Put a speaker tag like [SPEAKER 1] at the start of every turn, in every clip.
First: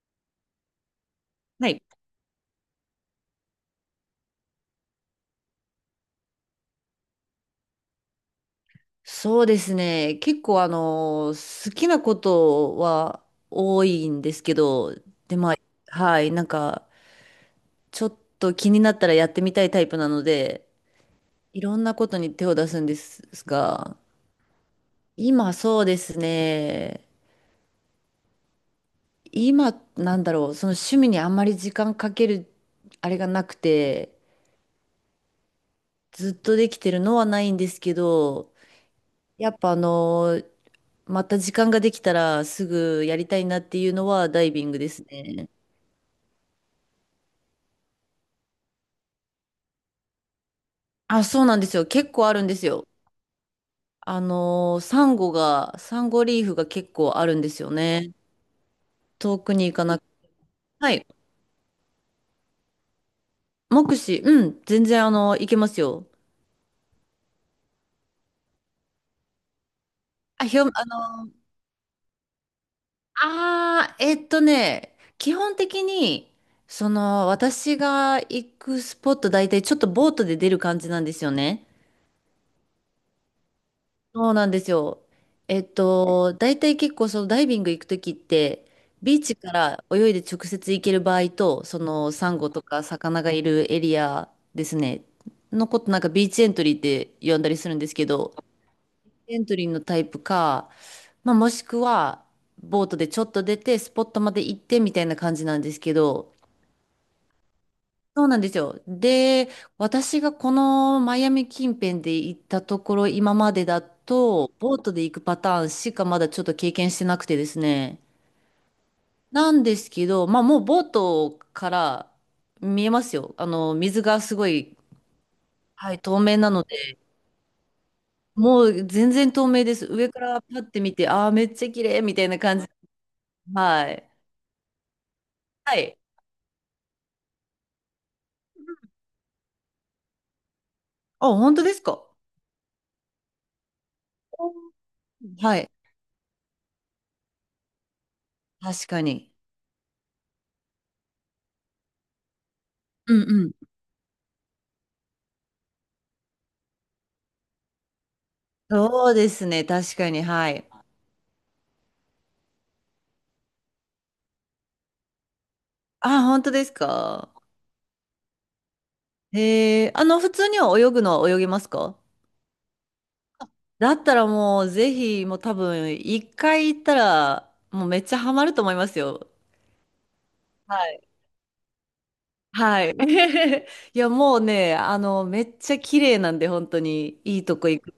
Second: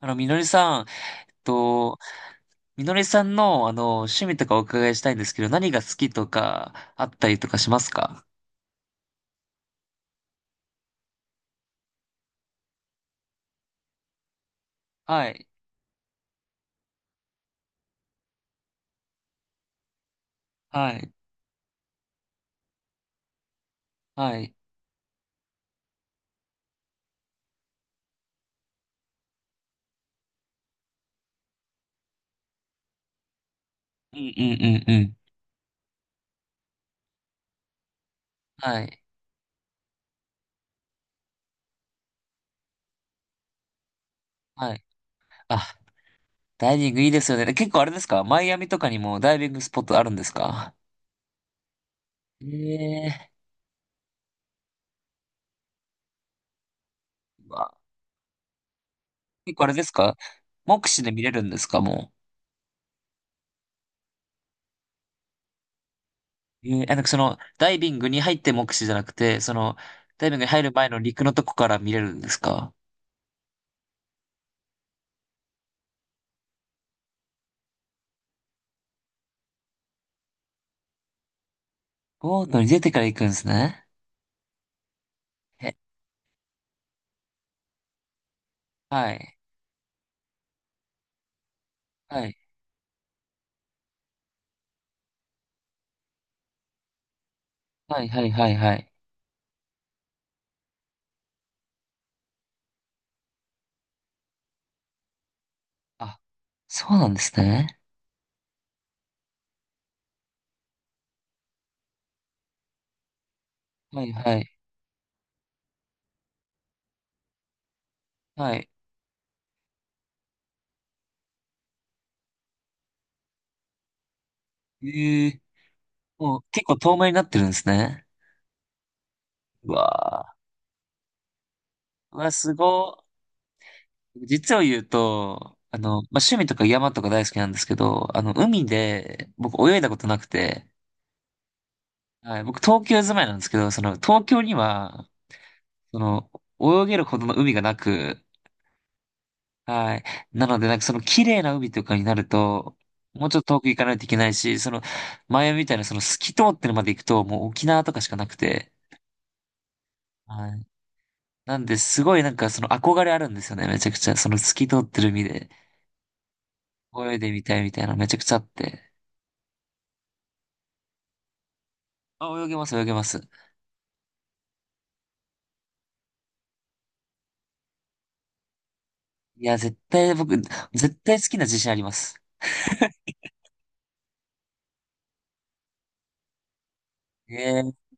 [SPEAKER 1] みのりさん、えっ
[SPEAKER 2] はい。
[SPEAKER 1] と、みのりさんの、趣味とかお伺いしたいんですけど、何が好きとか、あったりとかしますか？
[SPEAKER 2] そうですね。結構好きなことは多いんですけど、
[SPEAKER 1] は
[SPEAKER 2] で、
[SPEAKER 1] い、
[SPEAKER 2] まあ、はい、ちょっと気になったらやってみたいタイプなので、
[SPEAKER 1] はい、
[SPEAKER 2] いろんなことに手を出すんですが、
[SPEAKER 1] はい。
[SPEAKER 2] 今そうですね。今、その趣味にあんまり時間かける、あれがなくて、
[SPEAKER 1] うん、うん、うん、うん。
[SPEAKER 2] ずっとできてるのはないんですけど、
[SPEAKER 1] はい、
[SPEAKER 2] やっぱまた時間ができたらすぐやりたいなっていうのはダイビン
[SPEAKER 1] は
[SPEAKER 2] グ
[SPEAKER 1] い。
[SPEAKER 2] ですね。
[SPEAKER 1] あ、ダイビングいいですよね。結構あれですか？マイアミとかにもダイビングスポットあるんですか？
[SPEAKER 2] あ、そうなんですよ。結構あるんですよ。
[SPEAKER 1] ええ
[SPEAKER 2] サンゴリーフが結構あるん
[SPEAKER 1] ー。
[SPEAKER 2] で
[SPEAKER 1] う
[SPEAKER 2] すよ
[SPEAKER 1] わ。
[SPEAKER 2] ね。遠く
[SPEAKER 1] 結構あ
[SPEAKER 2] に
[SPEAKER 1] れ
[SPEAKER 2] 行
[SPEAKER 1] で
[SPEAKER 2] か
[SPEAKER 1] す
[SPEAKER 2] なく。
[SPEAKER 1] か？目
[SPEAKER 2] は
[SPEAKER 1] 視
[SPEAKER 2] い。
[SPEAKER 1] で見れるんですか？も
[SPEAKER 2] 目視、うん、全然行けますよ。
[SPEAKER 1] う。ええ、あ、なんか、その、ダイビングに入って目視じゃなくて、その、ダイビング
[SPEAKER 2] あ、
[SPEAKER 1] に
[SPEAKER 2] ひ
[SPEAKER 1] 入
[SPEAKER 2] ょ、あ
[SPEAKER 1] る前の陸
[SPEAKER 2] の
[SPEAKER 1] の
[SPEAKER 2] ー
[SPEAKER 1] とこから見れるんですか？
[SPEAKER 2] あー、えっとね、基本的に、私が行くスポット大体ちょっとボートで出る感じなんですよね。
[SPEAKER 1] ボートに出てから行くんですね。
[SPEAKER 2] そうなんですよ。
[SPEAKER 1] へ。
[SPEAKER 2] 大体結構そのダイビング行くときって、
[SPEAKER 1] は
[SPEAKER 2] ビー
[SPEAKER 1] い。
[SPEAKER 2] チから泳いで直接行ける場合と、その
[SPEAKER 1] は
[SPEAKER 2] サ
[SPEAKER 1] い。
[SPEAKER 2] ンゴとか魚がいるエリアですね、のことなんかビーチエントリーって呼んだりするんです
[SPEAKER 1] は
[SPEAKER 2] け
[SPEAKER 1] い、はい、
[SPEAKER 2] ど、
[SPEAKER 1] はい、はい。
[SPEAKER 2] エントリーのタイプか、まあ、もしくはボートでちょっと出てスポットまで行ってみたいな感じなんですけ
[SPEAKER 1] あ、
[SPEAKER 2] ど、
[SPEAKER 1] そうなんですね。
[SPEAKER 2] そうなんですよ。で、私がこのマイアミ近辺で行ったところ、今までだ
[SPEAKER 1] はい、は
[SPEAKER 2] と、
[SPEAKER 1] い、
[SPEAKER 2] ボートで行くパターンしかまだちょっと経験してなくてですね。
[SPEAKER 1] はい。
[SPEAKER 2] なんですけど、まあもうボートから見えますよ。水がすごい、
[SPEAKER 1] ええ、
[SPEAKER 2] はい、透明
[SPEAKER 1] もう
[SPEAKER 2] なの
[SPEAKER 1] 結構透
[SPEAKER 2] で、
[SPEAKER 1] 明になってるんですね。
[SPEAKER 2] もう全然透明
[SPEAKER 1] う
[SPEAKER 2] です。上か
[SPEAKER 1] わ
[SPEAKER 2] らパッて見て、ああ、めっちゃ綺麗み
[SPEAKER 1] ー、う
[SPEAKER 2] たい
[SPEAKER 1] わ、
[SPEAKER 2] な
[SPEAKER 1] す
[SPEAKER 2] 感じ。
[SPEAKER 1] ご
[SPEAKER 2] はい。
[SPEAKER 1] い。実を言うと、
[SPEAKER 2] は
[SPEAKER 1] ま
[SPEAKER 2] い。
[SPEAKER 1] あ、趣味とか山とか大好きなんですけど、海で僕泳いだことなくて、
[SPEAKER 2] あ、本当ですか？
[SPEAKER 1] はい、僕東京住まいなんですけど、その東京
[SPEAKER 2] おー、
[SPEAKER 1] には、
[SPEAKER 2] はい。
[SPEAKER 1] その、泳げるほどの海がなく、
[SPEAKER 2] 確かに。
[SPEAKER 1] はい。なので、なんかその綺麗な海とかになると、
[SPEAKER 2] うん
[SPEAKER 1] もうちょっ
[SPEAKER 2] う
[SPEAKER 1] と遠
[SPEAKER 2] ん。
[SPEAKER 1] く行かないといけないし、その前みたいなその透き通ってるまで行くと、もう沖縄とかしかなくて、
[SPEAKER 2] そうですね。確かに。
[SPEAKER 1] は
[SPEAKER 2] は
[SPEAKER 1] い。
[SPEAKER 2] い。
[SPEAKER 1] なんで、すごいなんかその憧れあるんですよね、めちゃくちゃ。その透き通ってる海で
[SPEAKER 2] あ、本当です
[SPEAKER 1] 泳いで
[SPEAKER 2] か？
[SPEAKER 1] みたいみたいなめちゃくちゃあって。
[SPEAKER 2] へえー、普通には泳ぐのは泳げますか？
[SPEAKER 1] あ、泳げます、泳げます。
[SPEAKER 2] だったらもう、ぜひ、もう多分、一回行ったら、もうめっちゃハマると思いますよ。
[SPEAKER 1] いや、絶対僕、
[SPEAKER 2] は
[SPEAKER 1] 絶
[SPEAKER 2] い。
[SPEAKER 1] 対好きな自信あります。
[SPEAKER 2] はい。いや、もうね、めっちゃ綺麗なんで、本当に、いいとこ
[SPEAKER 1] え
[SPEAKER 2] 行
[SPEAKER 1] え、
[SPEAKER 2] く。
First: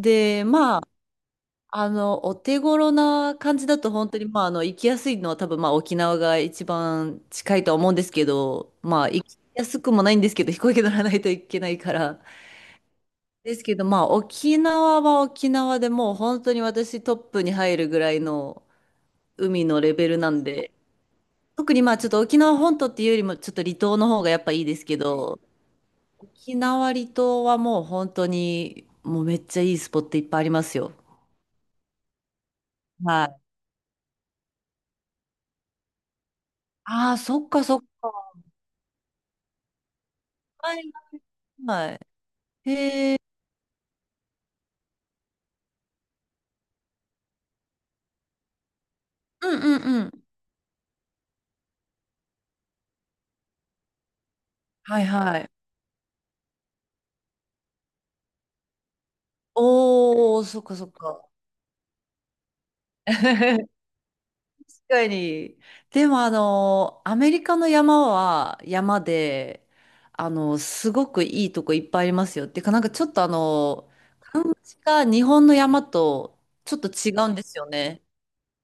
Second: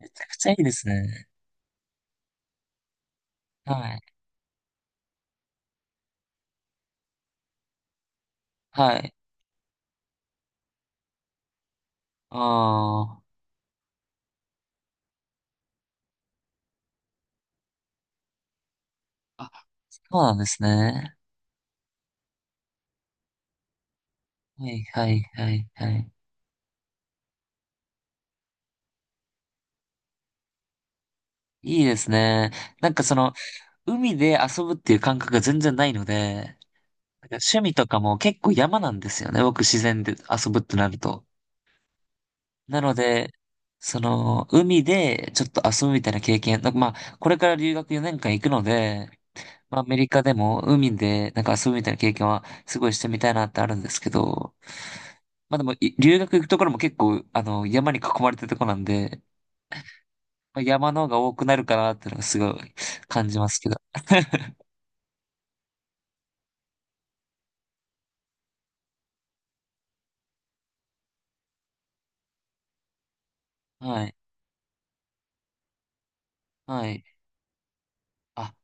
[SPEAKER 1] めちゃくちゃいいで
[SPEAKER 2] ま
[SPEAKER 1] す
[SPEAKER 2] あ、
[SPEAKER 1] ね。
[SPEAKER 2] お手頃な感じ
[SPEAKER 1] は
[SPEAKER 2] だと、
[SPEAKER 1] い。
[SPEAKER 2] 本当に、まあ、行きやすいのは多分、まあ、沖縄が一番近いとは思うんですけど、
[SPEAKER 1] は
[SPEAKER 2] まあ、
[SPEAKER 1] い。
[SPEAKER 2] 行きやすくもないんですけど、飛行機乗らないといけないから、
[SPEAKER 1] ああ。
[SPEAKER 2] ですけど、まあ、沖縄は沖縄でもう本当に私トップに入るぐらいの
[SPEAKER 1] あ、
[SPEAKER 2] 海のレ
[SPEAKER 1] そ
[SPEAKER 2] ベル
[SPEAKER 1] う
[SPEAKER 2] な
[SPEAKER 1] なん
[SPEAKER 2] ん
[SPEAKER 1] です
[SPEAKER 2] で、
[SPEAKER 1] ね。
[SPEAKER 2] 特にまあちょっと沖縄本島っていうよりもちょっと離島の方がやっぱいい
[SPEAKER 1] は
[SPEAKER 2] で
[SPEAKER 1] い、
[SPEAKER 2] すけ
[SPEAKER 1] はい、
[SPEAKER 2] ど、
[SPEAKER 1] はい、はい。
[SPEAKER 2] 沖縄離島はもう本当にもうめっちゃいいスポットいっぱいありますよ。
[SPEAKER 1] いいですね。なんかそ
[SPEAKER 2] は
[SPEAKER 1] の、
[SPEAKER 2] い。
[SPEAKER 1] 海で遊ぶっていう感覚が全然ないので、なんか
[SPEAKER 2] ああ、そっ
[SPEAKER 1] 趣
[SPEAKER 2] か
[SPEAKER 1] 味
[SPEAKER 2] そっ
[SPEAKER 1] とか
[SPEAKER 2] か。
[SPEAKER 1] も結構山なんですよね。僕自然で遊ぶっ
[SPEAKER 2] は
[SPEAKER 1] てな
[SPEAKER 2] い
[SPEAKER 1] ると。
[SPEAKER 2] はい。
[SPEAKER 1] なので、その、海でちょっと遊ぶみたいな経験、なんかまあ、これから留学4年間行くので、
[SPEAKER 2] うんう
[SPEAKER 1] まあ、アメ
[SPEAKER 2] んう
[SPEAKER 1] リ
[SPEAKER 2] ん。
[SPEAKER 1] カでも海でなんか遊ぶみたいな経験はすごいしてみたいなってあるんですけど、
[SPEAKER 2] はいはい。
[SPEAKER 1] まあでも、留学行くところも結構、山に囲まれてるとこなんで、
[SPEAKER 2] おー、
[SPEAKER 1] ま
[SPEAKER 2] そ
[SPEAKER 1] あ、
[SPEAKER 2] っかそっ
[SPEAKER 1] 山の方が
[SPEAKER 2] か。
[SPEAKER 1] 多くなるかなっていうのがすごい感じますけど。
[SPEAKER 2] 確かに。でもアメリカの山は山で、すごくいいとこいっぱいありますよ。っていうか、なんかちょっと
[SPEAKER 1] はい。
[SPEAKER 2] 感じが日本の山とちょっ
[SPEAKER 1] は
[SPEAKER 2] と
[SPEAKER 1] い。
[SPEAKER 2] 違うんですよね。
[SPEAKER 1] あ、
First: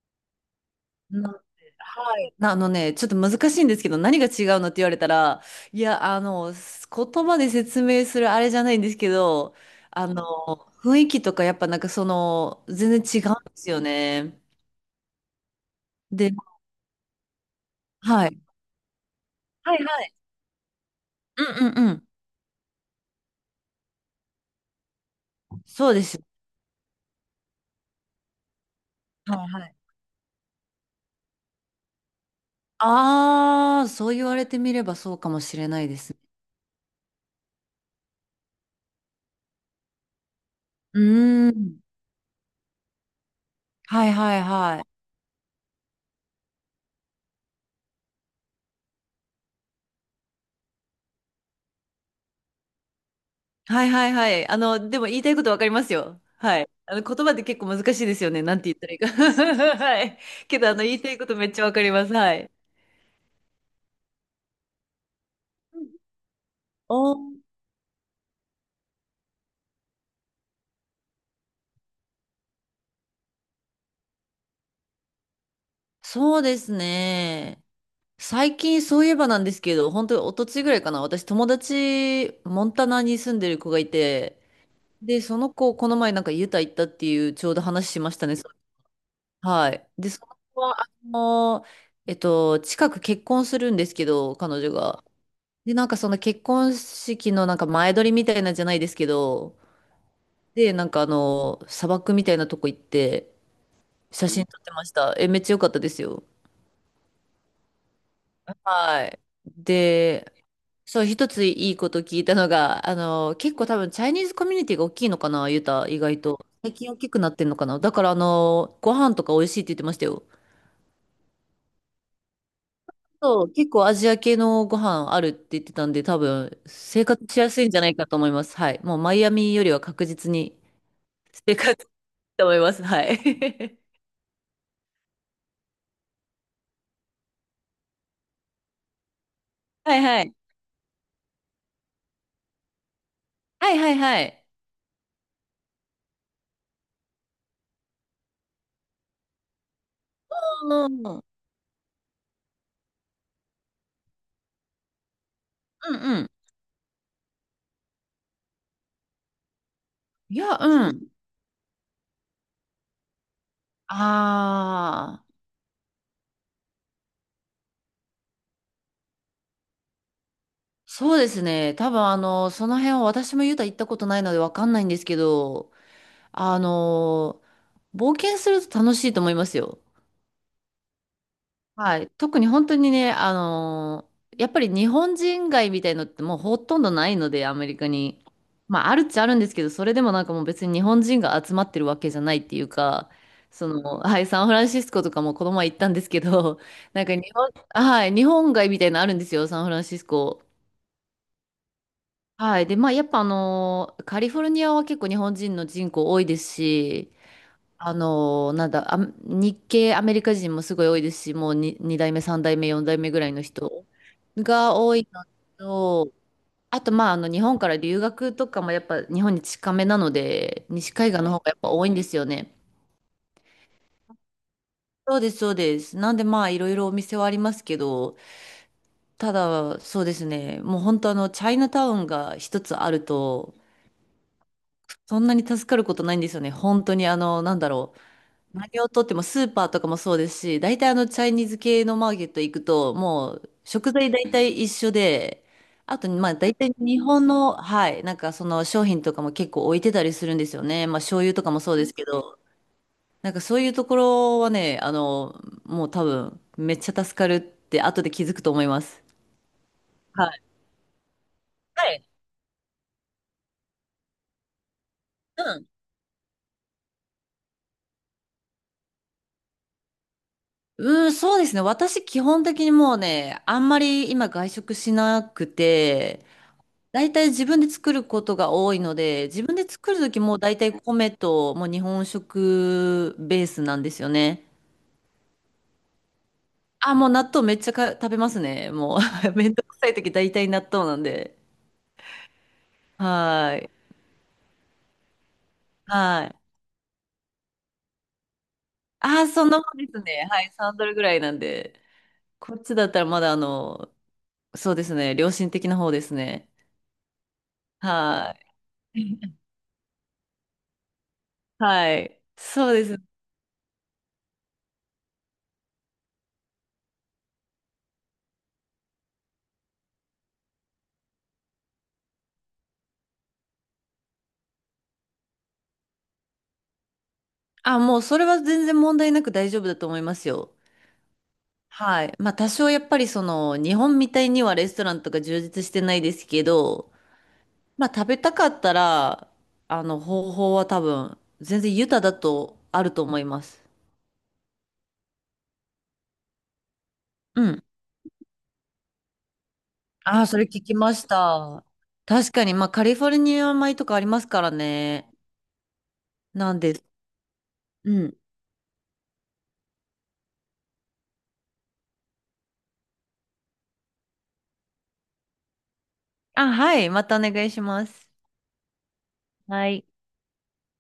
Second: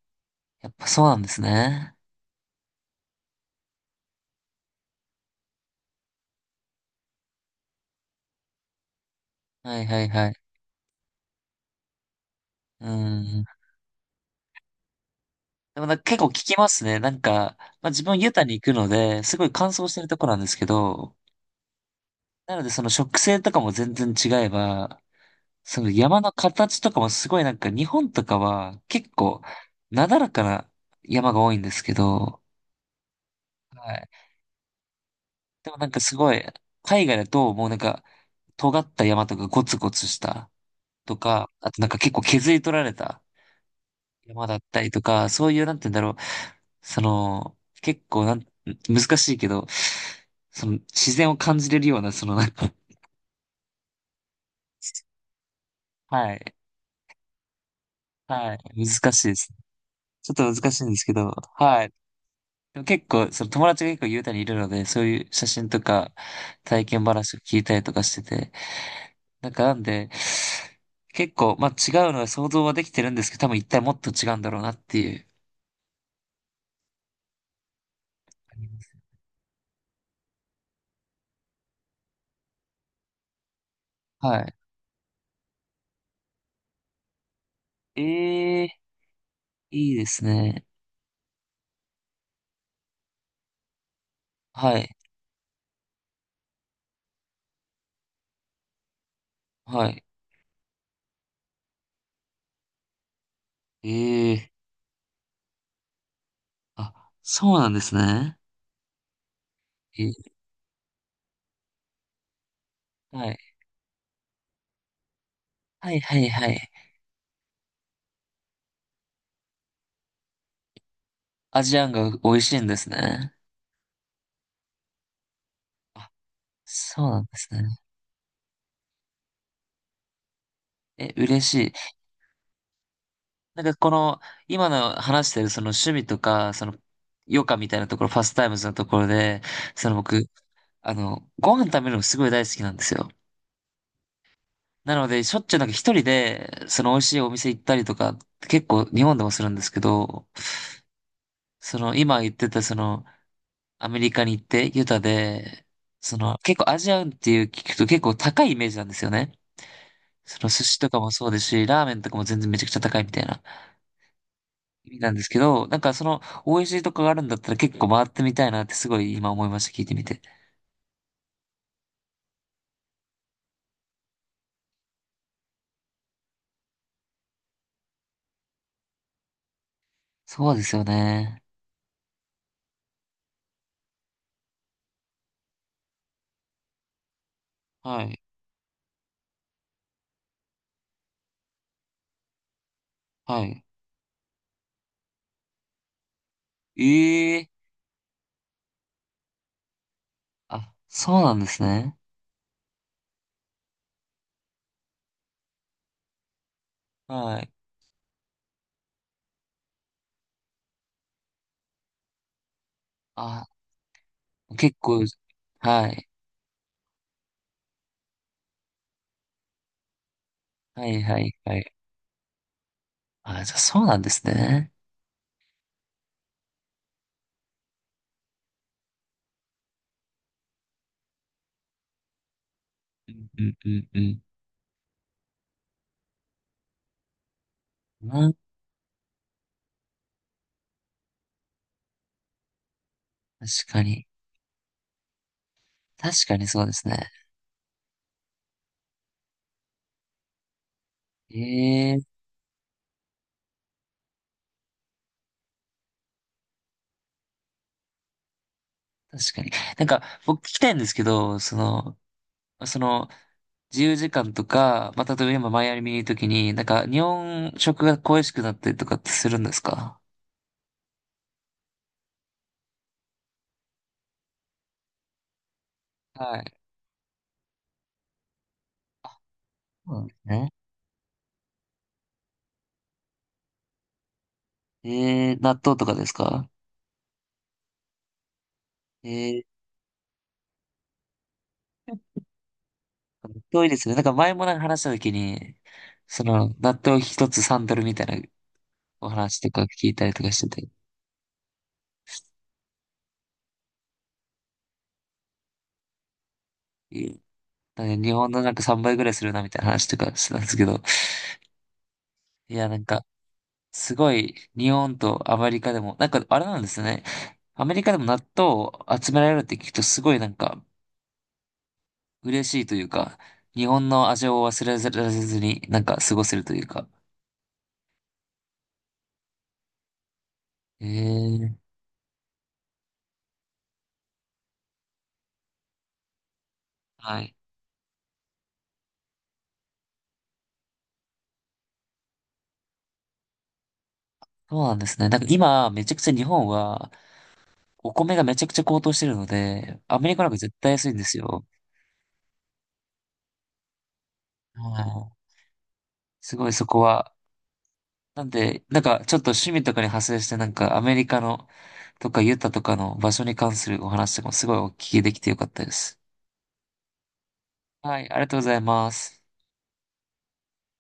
[SPEAKER 1] やっぱそうなんで
[SPEAKER 2] な、
[SPEAKER 1] すね。
[SPEAKER 2] はい。なあのね、ちょっと難しいんですけど、何が違うのって言われたら、いや、言葉で説明するあれじゃないんですけど、
[SPEAKER 1] はいは
[SPEAKER 2] あ
[SPEAKER 1] い
[SPEAKER 2] の、
[SPEAKER 1] はい。
[SPEAKER 2] 雰囲気とかやっぱなんかその、
[SPEAKER 1] う
[SPEAKER 2] 全然違うん
[SPEAKER 1] ん。
[SPEAKER 2] ですよね。
[SPEAKER 1] でもなんか結構聞
[SPEAKER 2] で、
[SPEAKER 1] きますね。なんか、まあ、自分
[SPEAKER 2] は
[SPEAKER 1] ユ
[SPEAKER 2] い。
[SPEAKER 1] タに行くので、すごい乾
[SPEAKER 2] はい
[SPEAKER 1] 燥して
[SPEAKER 2] は
[SPEAKER 1] る
[SPEAKER 2] い。
[SPEAKER 1] ところなんですけど、
[SPEAKER 2] うんうんうん。
[SPEAKER 1] なのでその植生とかも全然違えば、その
[SPEAKER 2] そうで
[SPEAKER 1] 山
[SPEAKER 2] す。
[SPEAKER 1] の形とかもすごいなんか日本とかは結構
[SPEAKER 2] はいはい。
[SPEAKER 1] なだらかな山が多いんですけど、
[SPEAKER 2] ああ、
[SPEAKER 1] はい。
[SPEAKER 2] そう言われてみればそうかもしれ
[SPEAKER 1] でも
[SPEAKER 2] な
[SPEAKER 1] な
[SPEAKER 2] い
[SPEAKER 1] ん
[SPEAKER 2] で
[SPEAKER 1] か
[SPEAKER 2] す
[SPEAKER 1] す
[SPEAKER 2] ね。
[SPEAKER 1] ごい、海外だともうなんか尖った山とかゴツゴツした
[SPEAKER 2] う
[SPEAKER 1] と
[SPEAKER 2] ー
[SPEAKER 1] か、あ
[SPEAKER 2] ん。
[SPEAKER 1] となんか結構削り取られた
[SPEAKER 2] はいはい
[SPEAKER 1] 山だっ
[SPEAKER 2] は
[SPEAKER 1] たり
[SPEAKER 2] い。
[SPEAKER 1] とか、そういう、なんて言うんだろう。その、結構なん、難しいけど、その、自然を感じれるような、その、なんか、
[SPEAKER 2] はいはいはい。でも言いたいことわかります よ。
[SPEAKER 1] はい、
[SPEAKER 2] はい。言葉って結構難しいですよね。
[SPEAKER 1] は
[SPEAKER 2] なんて言っ
[SPEAKER 1] い、
[SPEAKER 2] たらいいか。
[SPEAKER 1] 難しいです。
[SPEAKER 2] はい。
[SPEAKER 1] ちょっと
[SPEAKER 2] けど、
[SPEAKER 1] 難しいん
[SPEAKER 2] 言
[SPEAKER 1] で
[SPEAKER 2] い
[SPEAKER 1] すけ
[SPEAKER 2] たいこ
[SPEAKER 1] ど、
[SPEAKER 2] とめっちゃわか
[SPEAKER 1] は
[SPEAKER 2] り
[SPEAKER 1] い。
[SPEAKER 2] ます。はい。
[SPEAKER 1] でも結構、その友達が結構雄太にいるので、そういう写真とか、体
[SPEAKER 2] お、
[SPEAKER 1] 験話を聞いたりとかしてて、なんかなんで、結構、まあ違うのは想像はできてるんですけど、多分一体もっと違うんだろうなっていう。
[SPEAKER 2] そうですね。最近そういえばなんですけど、本当に一昨日ぐらいかな。私、友達、モンタナに住んでる子がい
[SPEAKER 1] は
[SPEAKER 2] て、
[SPEAKER 1] い。
[SPEAKER 2] で、その子、この前なんかユタ行ったっていう、ちょうど話しましたね。
[SPEAKER 1] ええ、
[SPEAKER 2] はい。
[SPEAKER 1] いいで
[SPEAKER 2] で、そ
[SPEAKER 1] す
[SPEAKER 2] の子
[SPEAKER 1] ね。
[SPEAKER 2] は、近く結婚するんですけど、彼女
[SPEAKER 1] はい。
[SPEAKER 2] が。で、なんかその結婚式のなんか前撮りみたいなんじゃないですけど、
[SPEAKER 1] はい。
[SPEAKER 2] で、なんか砂漠みたいなとこ行って、写真
[SPEAKER 1] ええ、
[SPEAKER 2] 撮ってました。え、めっちゃ良かったですよ。
[SPEAKER 1] あ、そうなんですね。
[SPEAKER 2] はい。
[SPEAKER 1] え、
[SPEAKER 2] で、そう、一ついいこと聞いたのが、
[SPEAKER 1] はい。
[SPEAKER 2] 結構多分チャイニーズコミュニティが大きいのかな、ユタ、
[SPEAKER 1] は
[SPEAKER 2] 意
[SPEAKER 1] いは
[SPEAKER 2] 外
[SPEAKER 1] い
[SPEAKER 2] と。
[SPEAKER 1] はい。
[SPEAKER 2] 最近大きくなってんのかな。だからご飯とか美味しいって言ってましたよ。
[SPEAKER 1] アジアンが美味しいんですね。
[SPEAKER 2] そう、結構アジア系のご飯あるって言ってたんで、
[SPEAKER 1] あ、
[SPEAKER 2] 多分生
[SPEAKER 1] そうな
[SPEAKER 2] 活
[SPEAKER 1] んで
[SPEAKER 2] し
[SPEAKER 1] す
[SPEAKER 2] やす
[SPEAKER 1] ね。
[SPEAKER 2] いんじゃないかと思います。はい。もうマイアミよりは確実に
[SPEAKER 1] え、嬉し
[SPEAKER 2] 生活
[SPEAKER 1] い。
[SPEAKER 2] いいと思います。はい。
[SPEAKER 1] なんか この、今の話してるその趣味とか、その、余暇みたいなところ、パスタイムズのところで、その
[SPEAKER 2] はいは
[SPEAKER 1] 僕、
[SPEAKER 2] い。
[SPEAKER 1] ご飯食べるのすごい大好きなんですよ。
[SPEAKER 2] はいはいはい。
[SPEAKER 1] なので、しょっちゅうなんか一人で、その美味しいお店行ったりとか、結構日本でもするんですけど、
[SPEAKER 2] うんうん
[SPEAKER 1] その今言ってたその、アメリカに行って、ユタで、
[SPEAKER 2] う
[SPEAKER 1] そ
[SPEAKER 2] ん。
[SPEAKER 1] の、結構アジアンっていう聞くと結構高いイメージなんですよね。
[SPEAKER 2] い
[SPEAKER 1] その
[SPEAKER 2] や、
[SPEAKER 1] 寿司と
[SPEAKER 2] う
[SPEAKER 1] か
[SPEAKER 2] ん。
[SPEAKER 1] もそうですし、ラーメンとかも全然めちゃくちゃ高いみたいな意味なんで
[SPEAKER 2] ああ、
[SPEAKER 1] すけど、なんかその、美味しいとこがあるんだったら結構回ってみたいなってすごい今思いました、聞いてみて。
[SPEAKER 2] そうですね。多分その辺は私もユタ行ったことないのでわかんないんですけど、あの、冒険すると楽しいと思いますよ。
[SPEAKER 1] そうですよね。
[SPEAKER 2] はい。特に本当にね、やっぱり日本人街みたいのってもうほとんどないので、アメリカ
[SPEAKER 1] はい。
[SPEAKER 2] に。まあ、あるっちゃあるんですけど、それでもなんかもう別に日本人が集まってるわけじゃないっていうか、
[SPEAKER 1] はい。
[SPEAKER 2] はい、サンフランシスコとかもこの前行ったんですけど、なんか日
[SPEAKER 1] ええ、
[SPEAKER 2] 本、はい、日本街みたいなのあるんですよ、サンフランシスコ。
[SPEAKER 1] あ、そうなんですね。
[SPEAKER 2] はい。で、まあ、やっぱカリフォルニアは結構日本人の人口多いですし、
[SPEAKER 1] はい。
[SPEAKER 2] あのなんだ、あ、日系アメリカ人もすごい多いですし、もう2代目、3代目、4代目ぐらいの
[SPEAKER 1] あ、
[SPEAKER 2] 人が
[SPEAKER 1] 結
[SPEAKER 2] 多
[SPEAKER 1] 構、
[SPEAKER 2] いの
[SPEAKER 1] はい。
[SPEAKER 2] と、あと、まあ、日本から留学とかもやっぱ日本に近めなので、
[SPEAKER 1] は
[SPEAKER 2] 西
[SPEAKER 1] い、
[SPEAKER 2] 海
[SPEAKER 1] は
[SPEAKER 2] 岸の
[SPEAKER 1] い、
[SPEAKER 2] 方がや
[SPEAKER 1] は
[SPEAKER 2] っぱ
[SPEAKER 1] い。
[SPEAKER 2] 多いんですよね。
[SPEAKER 1] あ、じゃあそうなんですね。
[SPEAKER 2] そうです、そうです。なんで、まあ、いろいろお店はありますけど、ただ、そうですね、もう本当、チャイナタウンが一つある
[SPEAKER 1] うん、う
[SPEAKER 2] と、
[SPEAKER 1] ん、うん、う
[SPEAKER 2] そんなに助かることないんですよね。本当に、
[SPEAKER 1] ん。うん、
[SPEAKER 2] 何をとってもスーパーとかもそうですし、大体チャイニーズ系のマーケット行くと、もう
[SPEAKER 1] 確か
[SPEAKER 2] 食
[SPEAKER 1] に。
[SPEAKER 2] 材大体一緒で、あと、
[SPEAKER 1] 確
[SPEAKER 2] まあ
[SPEAKER 1] かに
[SPEAKER 2] 大
[SPEAKER 1] そうで
[SPEAKER 2] 体
[SPEAKER 1] す
[SPEAKER 2] 日
[SPEAKER 1] ね。
[SPEAKER 2] 本の、はい、なんかその商品とかも結構置いてたりするんですよね。まあ醤油
[SPEAKER 1] え
[SPEAKER 2] とかもそうです
[SPEAKER 1] え、
[SPEAKER 2] けど、なんかそういうところはね、もう多分めっちゃ助かるって後で気づくと思います。
[SPEAKER 1] 確かに。なんか、
[SPEAKER 2] は
[SPEAKER 1] 僕
[SPEAKER 2] い。
[SPEAKER 1] 聞きたいんですけど、そ
[SPEAKER 2] は
[SPEAKER 1] の、
[SPEAKER 2] い。
[SPEAKER 1] その、自由時間とか、まあ、例えば
[SPEAKER 2] う
[SPEAKER 1] 今マ
[SPEAKER 2] ん。
[SPEAKER 1] イアミにいるときに、なんか、日本食が恋しくなったりとかってするんですか？
[SPEAKER 2] うん、そうですね。私基本的にもうね、あんまり今外食しなくて、
[SPEAKER 1] はい。
[SPEAKER 2] 大体自分で作ることが多いので、自分で
[SPEAKER 1] そ
[SPEAKER 2] 作
[SPEAKER 1] う
[SPEAKER 2] る
[SPEAKER 1] なん
[SPEAKER 2] と
[SPEAKER 1] で
[SPEAKER 2] き
[SPEAKER 1] す
[SPEAKER 2] も
[SPEAKER 1] ね。
[SPEAKER 2] 大体米ともう日本食ベースなんですよね。
[SPEAKER 1] えー納豆とかですか？
[SPEAKER 2] あ、もう納豆めっちゃか食べますね。も
[SPEAKER 1] え
[SPEAKER 2] う
[SPEAKER 1] え、
[SPEAKER 2] めんどくさいとき大体納豆なんで。
[SPEAKER 1] 納
[SPEAKER 2] は
[SPEAKER 1] 豆い
[SPEAKER 2] い。
[SPEAKER 1] いですね。なんか前もなんか話したときに、そ
[SPEAKER 2] はい。
[SPEAKER 1] の、納豆一つサンドルみたいなお
[SPEAKER 2] あ、
[SPEAKER 1] 話
[SPEAKER 2] そ
[SPEAKER 1] と
[SPEAKER 2] んな
[SPEAKER 1] か
[SPEAKER 2] もんで
[SPEAKER 1] 聞い
[SPEAKER 2] す
[SPEAKER 1] たりと
[SPEAKER 2] ね。
[SPEAKER 1] か
[SPEAKER 2] は
[SPEAKER 1] し
[SPEAKER 2] い。
[SPEAKER 1] てて、
[SPEAKER 2] 3ドルぐらいなんで。こっちだったらまだそうですね。良心的な方ですね。
[SPEAKER 1] ええ、なんか日本
[SPEAKER 2] は
[SPEAKER 1] のなんか3倍ぐらい
[SPEAKER 2] い。
[SPEAKER 1] する なみたいな話とかしてたんですけど、
[SPEAKER 2] はい。
[SPEAKER 1] いや、
[SPEAKER 2] そう
[SPEAKER 1] なん
[SPEAKER 2] です。
[SPEAKER 1] か、すごい、日本とアメリカでも、なんかあれなんですね。アメリカでも納豆を集められるって聞くとすごいなんか嬉しいというか、日本の味を忘れられずになんか過ごせるというか。
[SPEAKER 2] あ、もうそれは全然問題なく大丈夫だと思いますよ。
[SPEAKER 1] ええ、
[SPEAKER 2] はい。まあ多少やっぱりその日本みたいにはレストランとか充実してないですけど、
[SPEAKER 1] はい。
[SPEAKER 2] まあ食べたかったら、方法は多分全然豊だとあると思います。
[SPEAKER 1] そうなんですね。なんか今、めちゃくちゃ日本は
[SPEAKER 2] うん。
[SPEAKER 1] お米がめちゃくちゃ高騰してるので、アメリ
[SPEAKER 2] あ
[SPEAKER 1] カ
[SPEAKER 2] あ、
[SPEAKER 1] なん
[SPEAKER 2] そ
[SPEAKER 1] か
[SPEAKER 2] れ
[SPEAKER 1] 絶
[SPEAKER 2] 聞
[SPEAKER 1] 対
[SPEAKER 2] き
[SPEAKER 1] 安い
[SPEAKER 2] ま
[SPEAKER 1] んで
[SPEAKER 2] し
[SPEAKER 1] すよ。
[SPEAKER 2] た。確かに、まあカリフォルニア米とかありますから
[SPEAKER 1] は
[SPEAKER 2] ね。
[SPEAKER 1] い。すごい
[SPEAKER 2] なん
[SPEAKER 1] そ
[SPEAKER 2] で
[SPEAKER 1] こ
[SPEAKER 2] す。
[SPEAKER 1] は
[SPEAKER 2] うん。
[SPEAKER 1] なんで、なんかちょっと趣味とかに派生して、なんかアメリカのとかユタとかの場所に関するお話とかもすごいお聞きできてよかったです。
[SPEAKER 2] あ、はい。またお願いしま
[SPEAKER 1] は
[SPEAKER 2] す。
[SPEAKER 1] い、ありがとうございます。
[SPEAKER 2] はい。